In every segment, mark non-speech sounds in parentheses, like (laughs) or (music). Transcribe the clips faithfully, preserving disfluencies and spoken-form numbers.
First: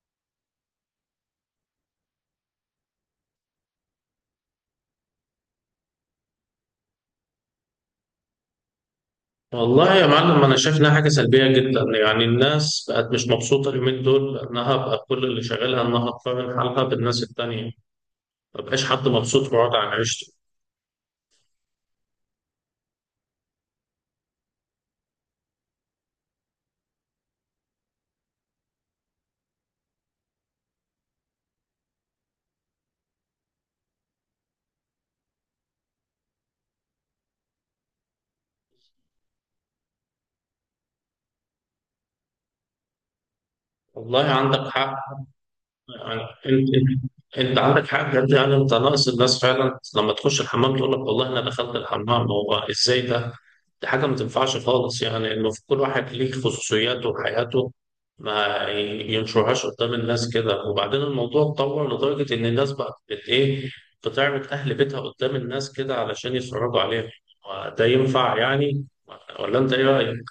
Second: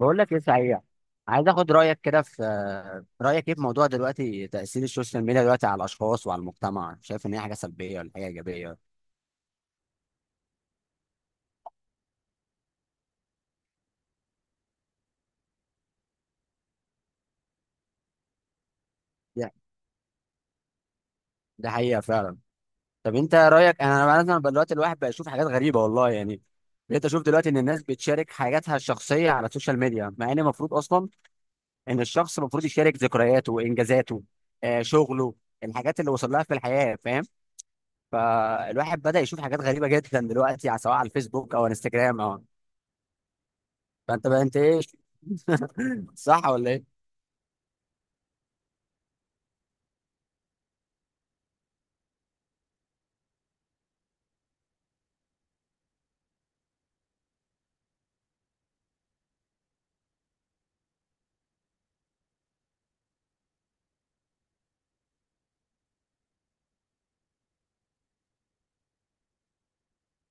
بقول لك ايه صحيح. عايز اخد رايك كده في رايك ايه في موضوع دلوقتي تاثير السوشيال ميديا دلوقتي على الاشخاص وعلى المجتمع، شايف ان هي حاجه سلبيه ولا حاجه ايجابيه؟ والله يا معلم انا شايف انها حاجه سلبيه جدا يعني الناس بقت مش مبسوطه اليومين دول بانها بقى كل اللي شغالها انها تقارن حالها بالناس التانيه. ما بقاش حد مبسوط ده في وضع عيشته. ده حقيقه فعلا. طب انت رايك، انا مثلا بقى دلوقتي الواحد بقى يشوف حاجات غريبه والله، يعني بقيت اشوف دلوقتي ان الناس بتشارك حاجاتها الشخصيه على السوشيال ميديا، مع ان المفروض اصلا ان الشخص المفروض يشارك ذكرياته وانجازاته، آه شغله الحاجات اللي وصل لها في الحياه، فاهم؟ فالواحد بدا يشوف حاجات غريبه جدا دلوقتي على- سواء على الفيسبوك او انستجرام او والله فانت بقى انت عندك ايه؟ حق. (laughs) يعني صح انت ولا ايه؟ انت انت عندك حق بجد, يعني انت ناقص الناس فعلا لما تخش الحمام تقول لك والله انا دخلت الحمام هو ازاي ده. دي حاجة ما تنفعش خالص, يعني المفروض كل واحد ليه خصوصياته وحياته ما ينشرهاش قدام الناس كده. وبعدين الموضوع اتطور لدرجة إن الناس بقت بت إيه, بتعرض أهل بيتها قدام الناس كده علشان يتفرجوا عليها. وده ينفع يعني؟ ولا أنت إيه رأيك؟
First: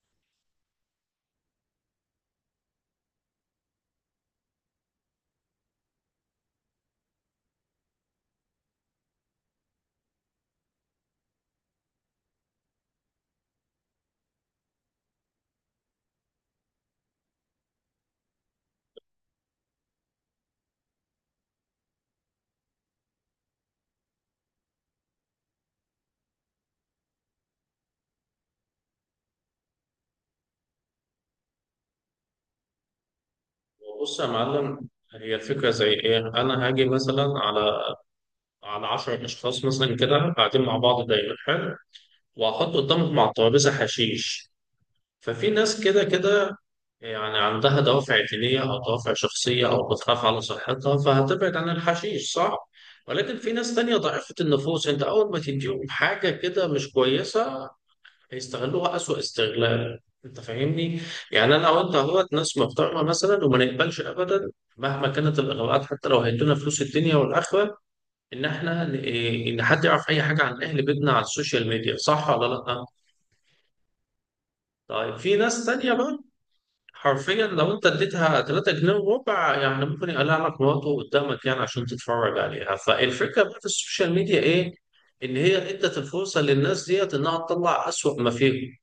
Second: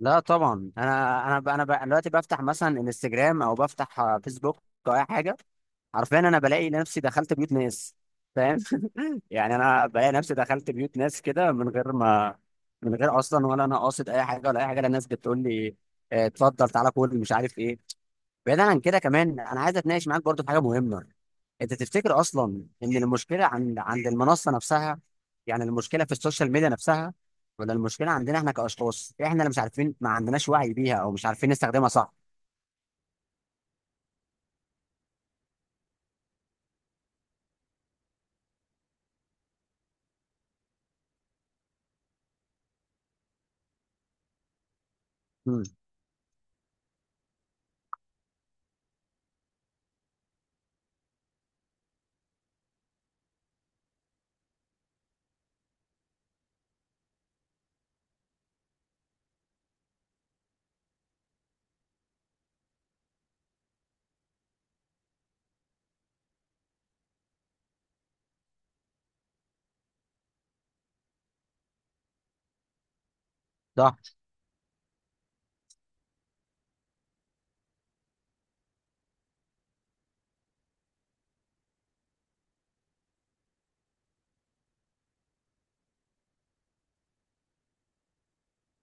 لا طبعا، انا انا ب- انا ب- أنا دلوقتي بفتح مثلا انستجرام او بفتح آه، فيسبوك او اي حاجه، حرفيا انا بلاقي نفسي دخلت بيوت ناس، فاهم؟ (laughs) يعني انا بلاقي نفسي دخلت بيوت ناس كده من غير ما من غير اصلا ولا انا قاصد اي حاجه ولا اي حاجه، لا الناس بتقول لي آه، اتفضل تعالى كل مش عارف ايه. بعيدا عن كده كمان، انا عايز اتناقش معاك برضو في حاجه مهمه. انت تفتكر اصلا ان المشكله عند عند المنصه نفسها، يعني المشكله في السوشيال ميديا نفسها، ولا المشكله عندنا احنا كاشخاص، احنا اللي مش عارفين ما عندناش وعي بيها او مش عارفين نستخدمها صح؟ بص يا معلم, هي الفكرة زي إيه؟ أنا هاجي مثلا على على عشرة أشخاص مثلا كده قاعدين مع بعض دايما حلو, وهحط قدامهم على الترابيزة حشيش. ففي امم ناس كده كده يعني عندها دوافع دينية أو دوافع شخصية أو بتخاف على صحتها فهتبعد عن الحشيش صح؟ ولكن في ناس تانية ضعيفة النفوس, أنت أول ما تديهم حاجة كده مش كويسة هيستغلوها أسوأ استغلال. أنت فاهمني؟ يعني أنا وأنت أهوت ناس محترمة مثلا وما نقبلش أبدا مهما كانت الإغراءات, حتى لو هيدونا فلوس الدنيا والآخرة, إن إحنا إن حد يعرف أي حاجة عن أهل بيتنا على السوشيال ميديا. صح ولا لأ؟ صح. طيب في ناس تانية بقى حرفيا لو انت اديتها ثلاثة جنيه وربع يعني ممكن يقلع لك مراته قدامك يعني عشان تتفرج عليها. فالفكره بقى في السوشيال ميديا ايه؟ ان هي ادت الفرصه للناس ديت انها تطلع اسوأ ما فيهم.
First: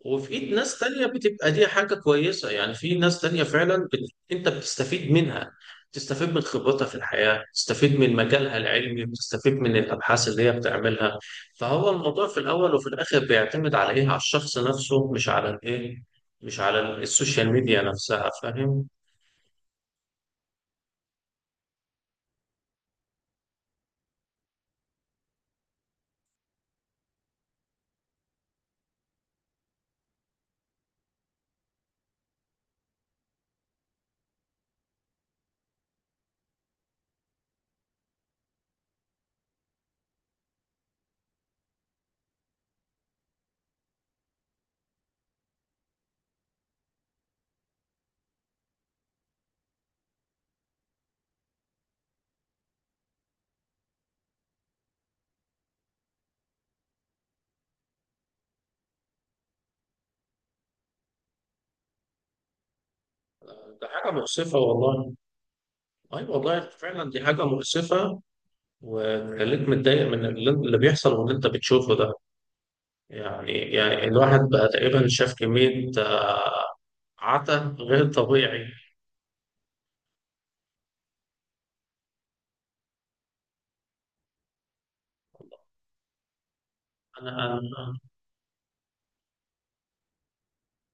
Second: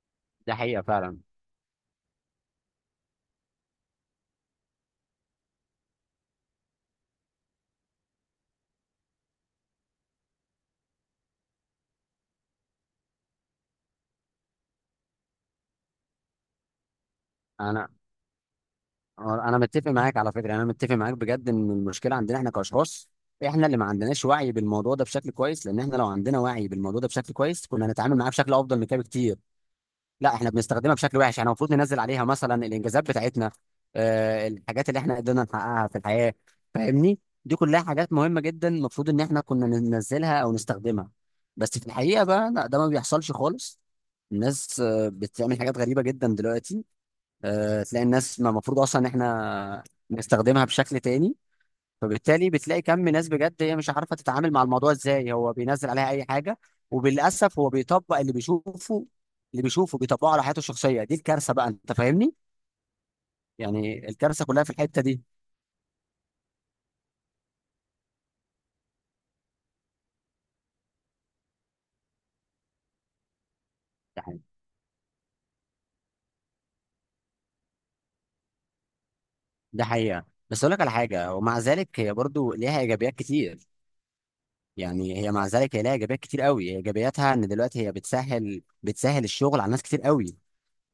وفي ايد ده ناس حقيقه تانية فعلا. بتبقى دي حاجة كويسة, يعني في ناس تانية فعلا بت... انت بتستفيد منها, تستفيد من خبرتها في الحياة, تستفيد من مجالها العلمي, بتستفيد من الأبحاث اللي هي بتعملها. فهو الموضوع في الأول وفي الآخر بيعتمد على إيه, على الشخص نفسه مش على الإيه, مش على السوشيال ميديا انا نفسها. فاهم؟ انا متفق معاك على فكره، انا متفق معاك بجد ان المشكله عندنا احنا كاشخاص، احنا اللي ما عندناش وعي بالموضوع ده بشكل كويس، لان احنا لو عندنا وعي بالموضوع ده بشكل كويس كنا هنتعامل معاه بشكل افضل من كده بكتير. لا احنا بنستخدمها بشكل وحش، احنا المفروض ننزل عليها مثلا الانجازات بتاعتنا، آه، الحاجات اللي احنا قدرنا نحققها في الحياة، فاهمني؟ دي كلها حاجات مهمة جدا المفروض ان احنا كنا ننزلها او نستخدمها، بس في الحقيقة بقى لا ده ما بيحصلش خالص. الناس آه، بتعمل حاجات غريبة جدا دلوقتي، آه، تلاقي الناس ما المفروض اصلا ان احنا نستخدمها بشكل تاني. فبالتالي بتلاقي كم ناس بجد هي مش عارفه تتعامل مع الموضوع ازاي، هو بينزل عليها اي حاجه وبالاسف هو بيطبق اللي بيشوفه، اللي بيشوفه بيطبقه على حياته الشخصيه. دي الكارثه بقى، انت فاهمني؟ ده يعني حاجة الكارثه مؤسفة كلها في الحته والله. دي. أي والله فعلا دي حاجة مؤسفة. وخليك متضايق من اللي اللي بيحصل واللي انت بتشوفه ده. يعني يعني ده الواحد حقيقة. بقى تقريبا شاف كمية عتا غير طبيعي. ده حقيقة. بس اقول لك على حاجه، ومع ذلك هي برضو ليها ايجابيات كتير. يعني هي مع ذلك هي ليها ايجابيات كتير قوي، هي انا ايجابياتها ان دلوقتي هي أنا- بتسهل بتسهل الشغل على ناس كتير قوي.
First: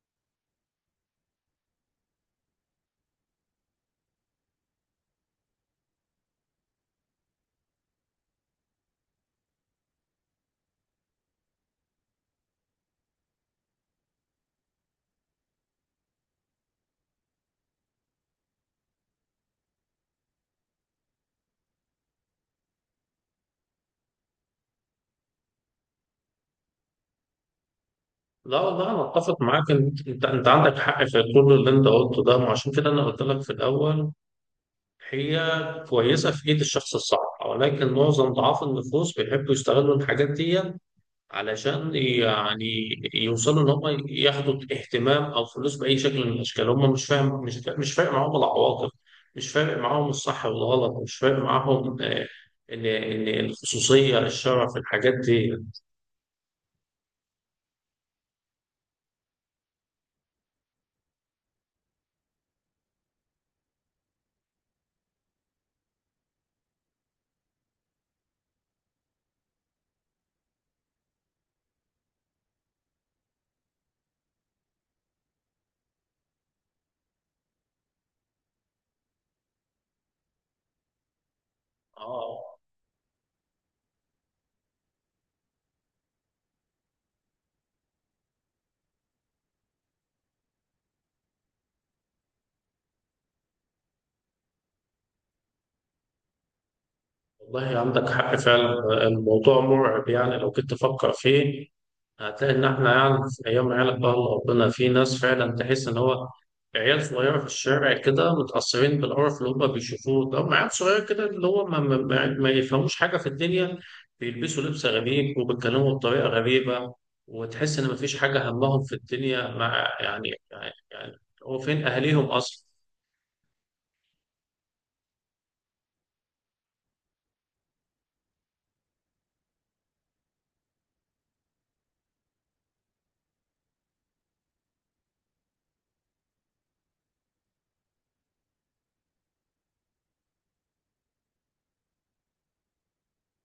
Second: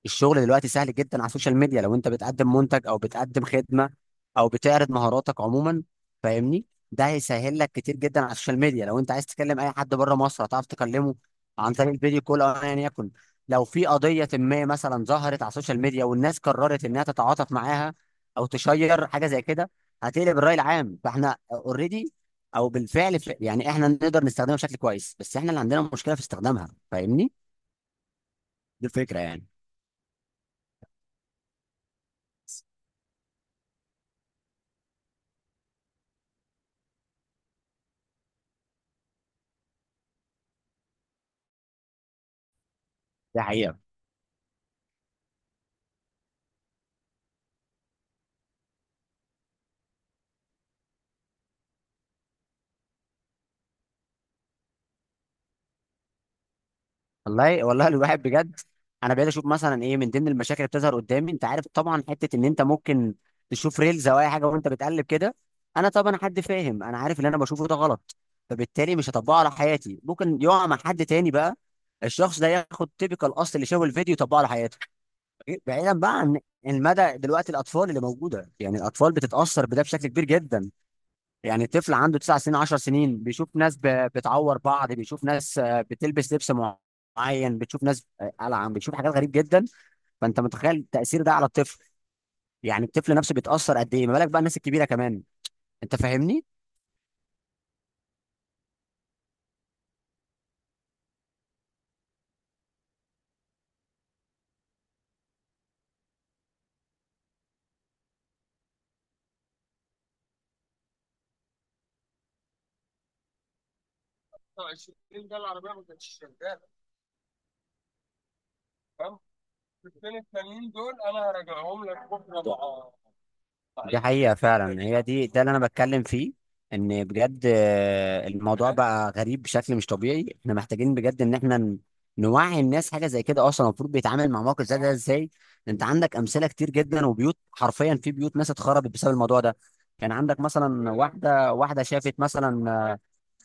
الشغل دلوقتي سهل جدا على السوشيال ميديا، لو انت بتقدم منتج او بتقدم خدمه او بتعرض مهاراتك عموما، فاهمني؟ ده هيسهل لك كتير جدا. على السوشيال ميديا لو انت عايز تكلم اي حد بره مصر هتعرف تكلمه عن طريق الفيديو كول او ايا يكن. لو في قضيه ما مثلا ظهرت على السوشيال ميديا والناس قررت انها تتعاطف معاها او تشير حاجه زي كده هتقلب الراي العام. فاحنا اوريدي او بالفعل ف- يعني احنا نقدر نستخدمها بشكل كويس، بس احنا اللي عندنا مشكله في استخدامها، فاهمني؟ لا دي والله انا الفكره اتفق يعني. معاك ان انت انت أنت عندك حق في كل اللي انت قلته ده, وعشان كده انا قلت لك في الاول هي كويسه في ايد الشخص الصح. ولكن معظم ضعاف النفوس بيحبوا يستغلوا الحاجات دي علشان يعني ده يوصلوا ان حقيقة. هم ياخدوا اهتمام او فلوس باي شكل من الاشكال. هم مش فاهم, مش فا- مش فارق معاهم العواقب, مش فارق معاهم الصح والغلط, مش فارق معاهم آه، ان ان الخصوصيه الشرع في الحاجات دي. والله والله الواحد بجد، انا بقيت اشوف مثلا ايه من ضمن المشاكل اللي بتظهر قدامي، انت عارف طبعا حته ان انت ممكن تشوف ريلز او اي حاجه وانت بتقلب كده. انا طبعا حد فاهم، انا عارف اللي انا بشوفه ده غلط، فبالتالي مش هطبقه على حياتي. ممكن يقع مع حد تاني بقى، الشخص ده ياخد تيبيكال الاصل اللي شافه الفيديو يطبقه على حياته. بعيدا بقى عن المدى، دلوقتي الاطفال اللي موجوده، يعني الاطفال بتتاثر بده بشكل كبير جدا. يعني طفل عنده تسع سنين اه عشر سنين بيشوف ناس ب- بتعور بعض، بيشوف ناس آه، بتلبس لبس معين، بتشوف ناس آه، قلعان، بتشوف حاجات غريب جدا. فانت متخيل التأثير ده على الطفل؟ يعني الطفل نفسه بيتأثر قد ايه، ما بالك بقى الناس الكبيرة كمان، انت فاهمني؟ والله عندك حق فعلا. الموضوع مرعب يعني لو كنت تفكر فيه هتلاقي إن إحنا يعني في أيام عيالك بقى الله ربنا, في ناس فعلا تحس إن هو عيال صغيرة في الشارع كده متأثرين بالقرف اللي هما بيشوفوه ده. هم عيال صغيرة كده اللي هو ما, ما, ما ما يفهموش حاجة في الدنيا, بيلبسوا لبس غريب وبيتكلموا بطريقة غريبة, وتحس إن مفيش حاجة همهم في الدنيا مع يعني يعني, يعني, هو فين أهاليهم أصلا؟ دي حقيقة فعلا، هي دي ده اللي انا بتكلم فيه. ان بجد آه، الموضوع بقى غريب بشكل مش طبيعي. احنا محتاجين بجد ان احنا ن- نوعي الناس حاجة زي كده، أه، اصلا المفروض بيتعامل مع موقف زي ده ازاي. انت عندك امثلة كتير جدا وبيوت، حرفيا في بيوت ناس اتخربت بسبب الموضوع ده. كان عندك مثلا واحدة واحدة شافت مثلا آه،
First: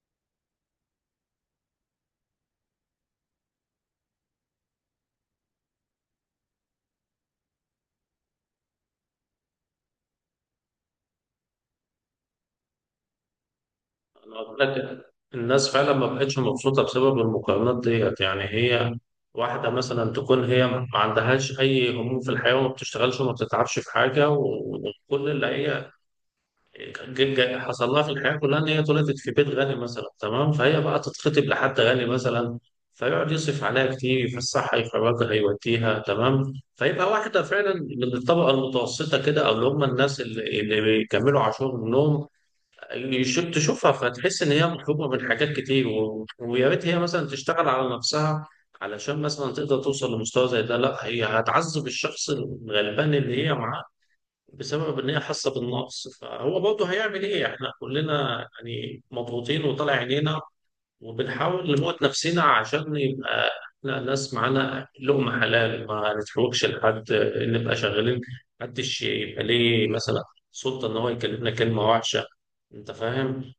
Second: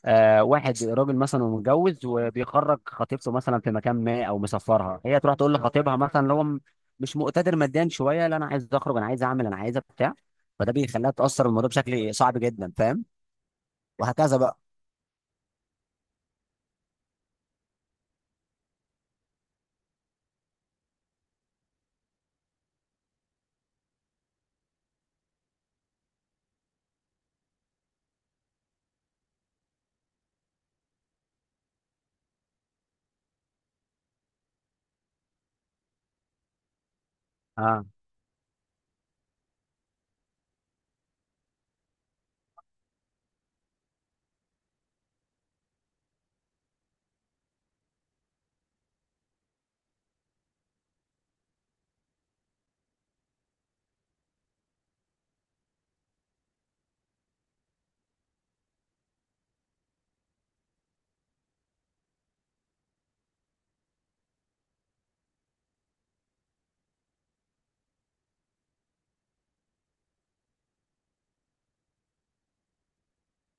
آه واحد راجل مثلا ومتجوز وبيخرج خطيبته مثلا في مكان ما او مسافرها، هي تروح تقول لخطيبها مثلا اللي هو م- مش مقتدر ماديا شويه، لا انا عايز اخرج انا عايز اعمل انا عايز بتاع، فده بيخليها تاثر الموضوع بشكل صعب جدا، فاهم؟ وهكذا انا قلت بقى. لك الناس فعلا ما بقتش مبسوطه بسبب المقارنات ديت. يعني هي واحده مثلا تكون هي ما عندهاش اي هموم في الحياه وما بتشتغلش وما بتتعبش في حاجه, و- وكل اللي هي جي- جي- حصل لها في الحياه كلها ان هي اتولدت في بيت غني مثلا, تمام؟ فهي بقى تتخطب لحد غني مثلا فيقعد يصرف عليها كتير, يفسحها يخرجها يوديها, تمام؟ فيبقى واحده فعلا اه. من الطبقه المتوسطه كده, او اللي هم الناس اللي اللي بيكملوا عاشورهم يشوف تشوفها فتحس ان هي مطلوبه من حاجات كتير. و... ويا ريت هي مثلا تشتغل على نفسها علشان مثلا تقدر توصل لمستوى زي ده. لا, هي هتعذب الشخص الغلبان اللي هي معاه بسبب ان هي حاسه بالنقص. فهو برضه هيعمل ايه, احنا كلنا يعني مضغوطين وطالع عينينا, وبنحاول نموت نفسنا عشان يبقى احنا ناس معانا لقمه حلال ما نتحوجش لحد, نبقى شغالين, محدش يبقى ليه مثلا سلطه ان هو يكلمنا كلمه وحشه. انت فاهم؟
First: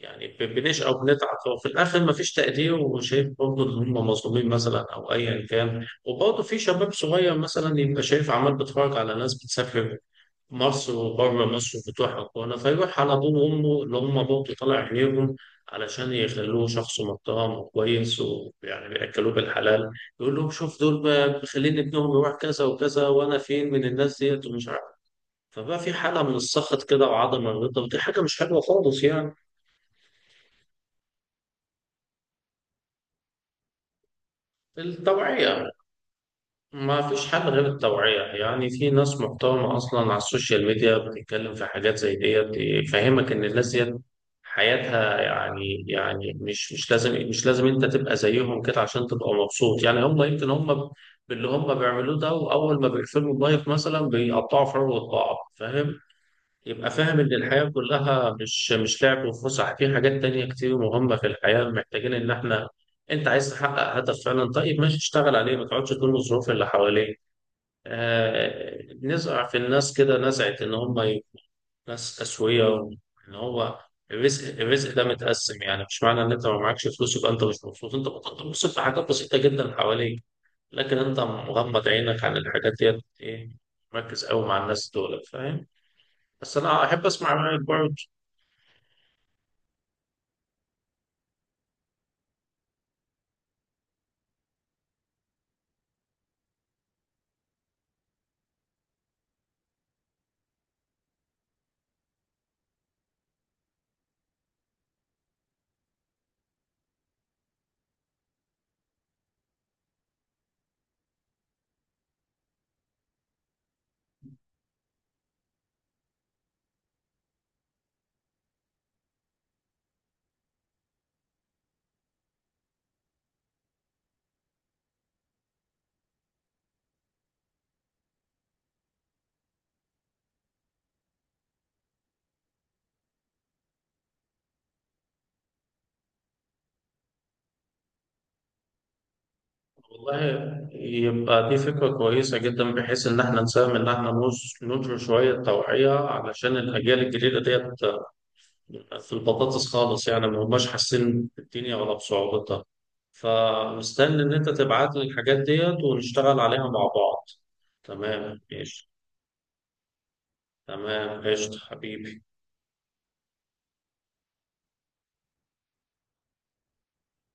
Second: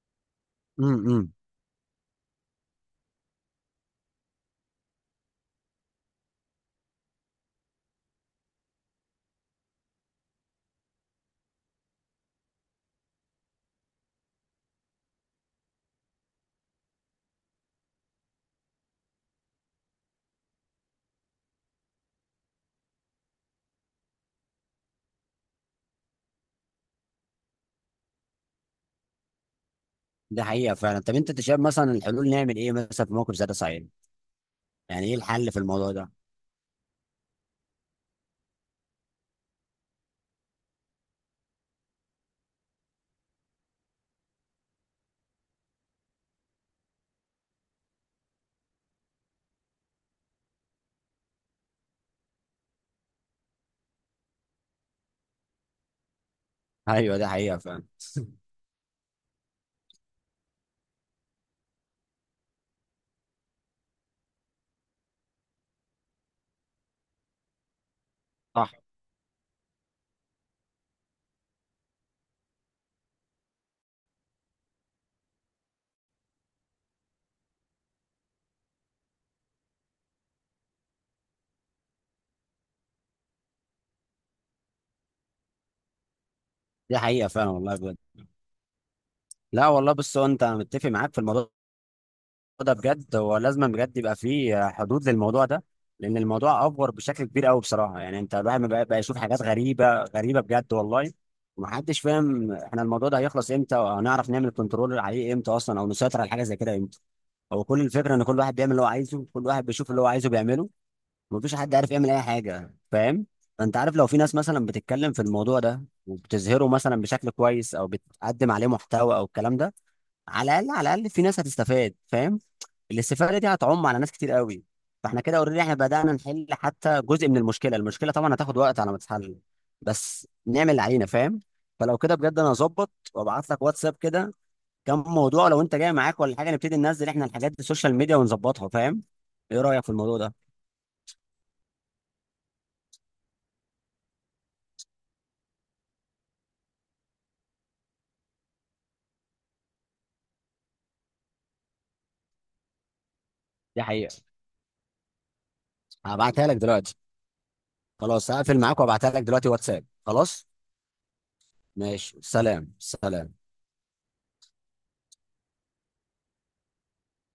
يعني ب- بنشقى وبنتعب امم وفي الاخر مفيش تقدير, وشايف برضه ان هم مظلومين مثلا او ايا كان. وبرضه في شباب صغير مثلا يبقى شايف عمال بيتفرج على ناس بتسافر مصر وبره مصر وبتروح هنا, فيروح على ابوه وامه اللي هم برضه طالع عينيهم علشان يخلوه شخص محترم وكويس ويعني بياكلوه بالحلال, يقول لهم شوف دول ب- مخلين ابنهم يروح كذا وكذا وانا فين من الناس ديت ومش عارف. فبقى في حاله من السخط كده وعدم الرضا, ودي حاجه مش حلوه خالص يعني. ده حقيقه فعلا. طب انت أنت شايف مثلا الحلول نعمل ايه مثلا في موقف زي ده صحيح؟ يعني ايه الحل في التوعيه. الموضوع ده؟ ما فيش حل غير التوعية. يعني في ناس محترمة أصلا على السوشيال ميديا بتتكلم في حاجات زي ديت تفهمك إن الناس ديت حياتها يعني يعني, مش مش لازم مش لازم أنت تبقى زيهم كده عشان تبقى مبسوط. يعني هم يمكن هم ب- باللي هم بيعملوه ده وأول ما بيقفلوا اللايف مثلا بيقطعوا في عروة بعض. فاهم؟ يبقى ايوه فاهم ده إن حقيقه الحياة فعلا. كلها مش مش لعب وفسح, في حاجات تانية كتير مهمة في الحياة محتاجين إن إحنا, أنت عايز تحقق هدف فعلا طيب ماشي اشتغل عليه, ما تقعدش تلوم الظروف اللي حواليك. صح. آه, نزرع في الناس كده نزعة إن هم يبقوا ناس أسوية, وإن هو الرزق الرزق ده متقسم. يعني مش معنى إن أنت ما معكش فلوس يبقى أنت مش مبسوط, أنت بتنبسط في حاجات بسيطة جدا حواليك, لكن أنت مغمض عينك عن الحاجات ديت, إيه مركز قوي مع الناس دول. فاهم؟ بس أنا دي أحب حقيقه أسمع فعلا رأيك والله برضه. بجد. لا والله، بص هو انت متفق معاك في الموضوع ده بجد، هو لازم بجد يبقى فيه حدود للموضوع ده، لان الموضوع افور بشكل كبير قوي بصراحه، يعني انت الواحد بقى, بقى يشوف حاجات غريبه غريبه بجد والله. ومحدش فاهم احنا الموضوع ده هيخلص امتى، وهنعرف نعمل كنترول عليه امتى اصلا او نسيطر على حاجه زي كده امتى. هو كل الفكره ان كل واحد بيعمل اللي هو عايزه، كل واحد بيشوف اللي هو عايزه بيعمله، مفيش حد عارف يعمل اي حاجه، فاهم؟ انت عارف، لو في ناس مثلا بتتكلم في الموضوع ده وبتظهره مثلا بشكل كويس او بتقدم عليه محتوى او الكلام ده، على الاقل على الاقل في ناس هتستفاد، فاهم؟ الاستفاده دي هتعم على ناس كتير قوي. فاحنا كده اوريدي احنا بدانا نحل حتى جزء من المشكله. المشكله طبعا هتاخد وقت على ما تتحل، بس نعمل العينه، فاهم؟ فلو كده بجد، انا هظبط وابعت لك واتساب كده كم موضوع، لو انت جاي معاك ولا حاجه نبتدي ننزل احنا الحاجات دي السوشيال ميديا ونظبطها، فاهم؟ ايه رايك في الموضوع والله ده؟ يبقى دي فكرة كويسة جدا بحيث إن إحنا نساهم إن إحنا نوص- ننشر شوية توعية علشان الأجيال الجديدة ديت في البطاطس خالص, يعني ما هماش حاسين بالدنيا ولا بصعوبتها. دي فمستني حقيقة. إن أنت تبعت لي الحاجات ديت ونشتغل هبعتها لك عليها مع دلوقتي. بعض. خلاص تمام هقفل معاك ماشي. وابعتها لك دلوقتي واتساب خلاص. تمام قشطة ماشي، حبيبي. سلام سلام.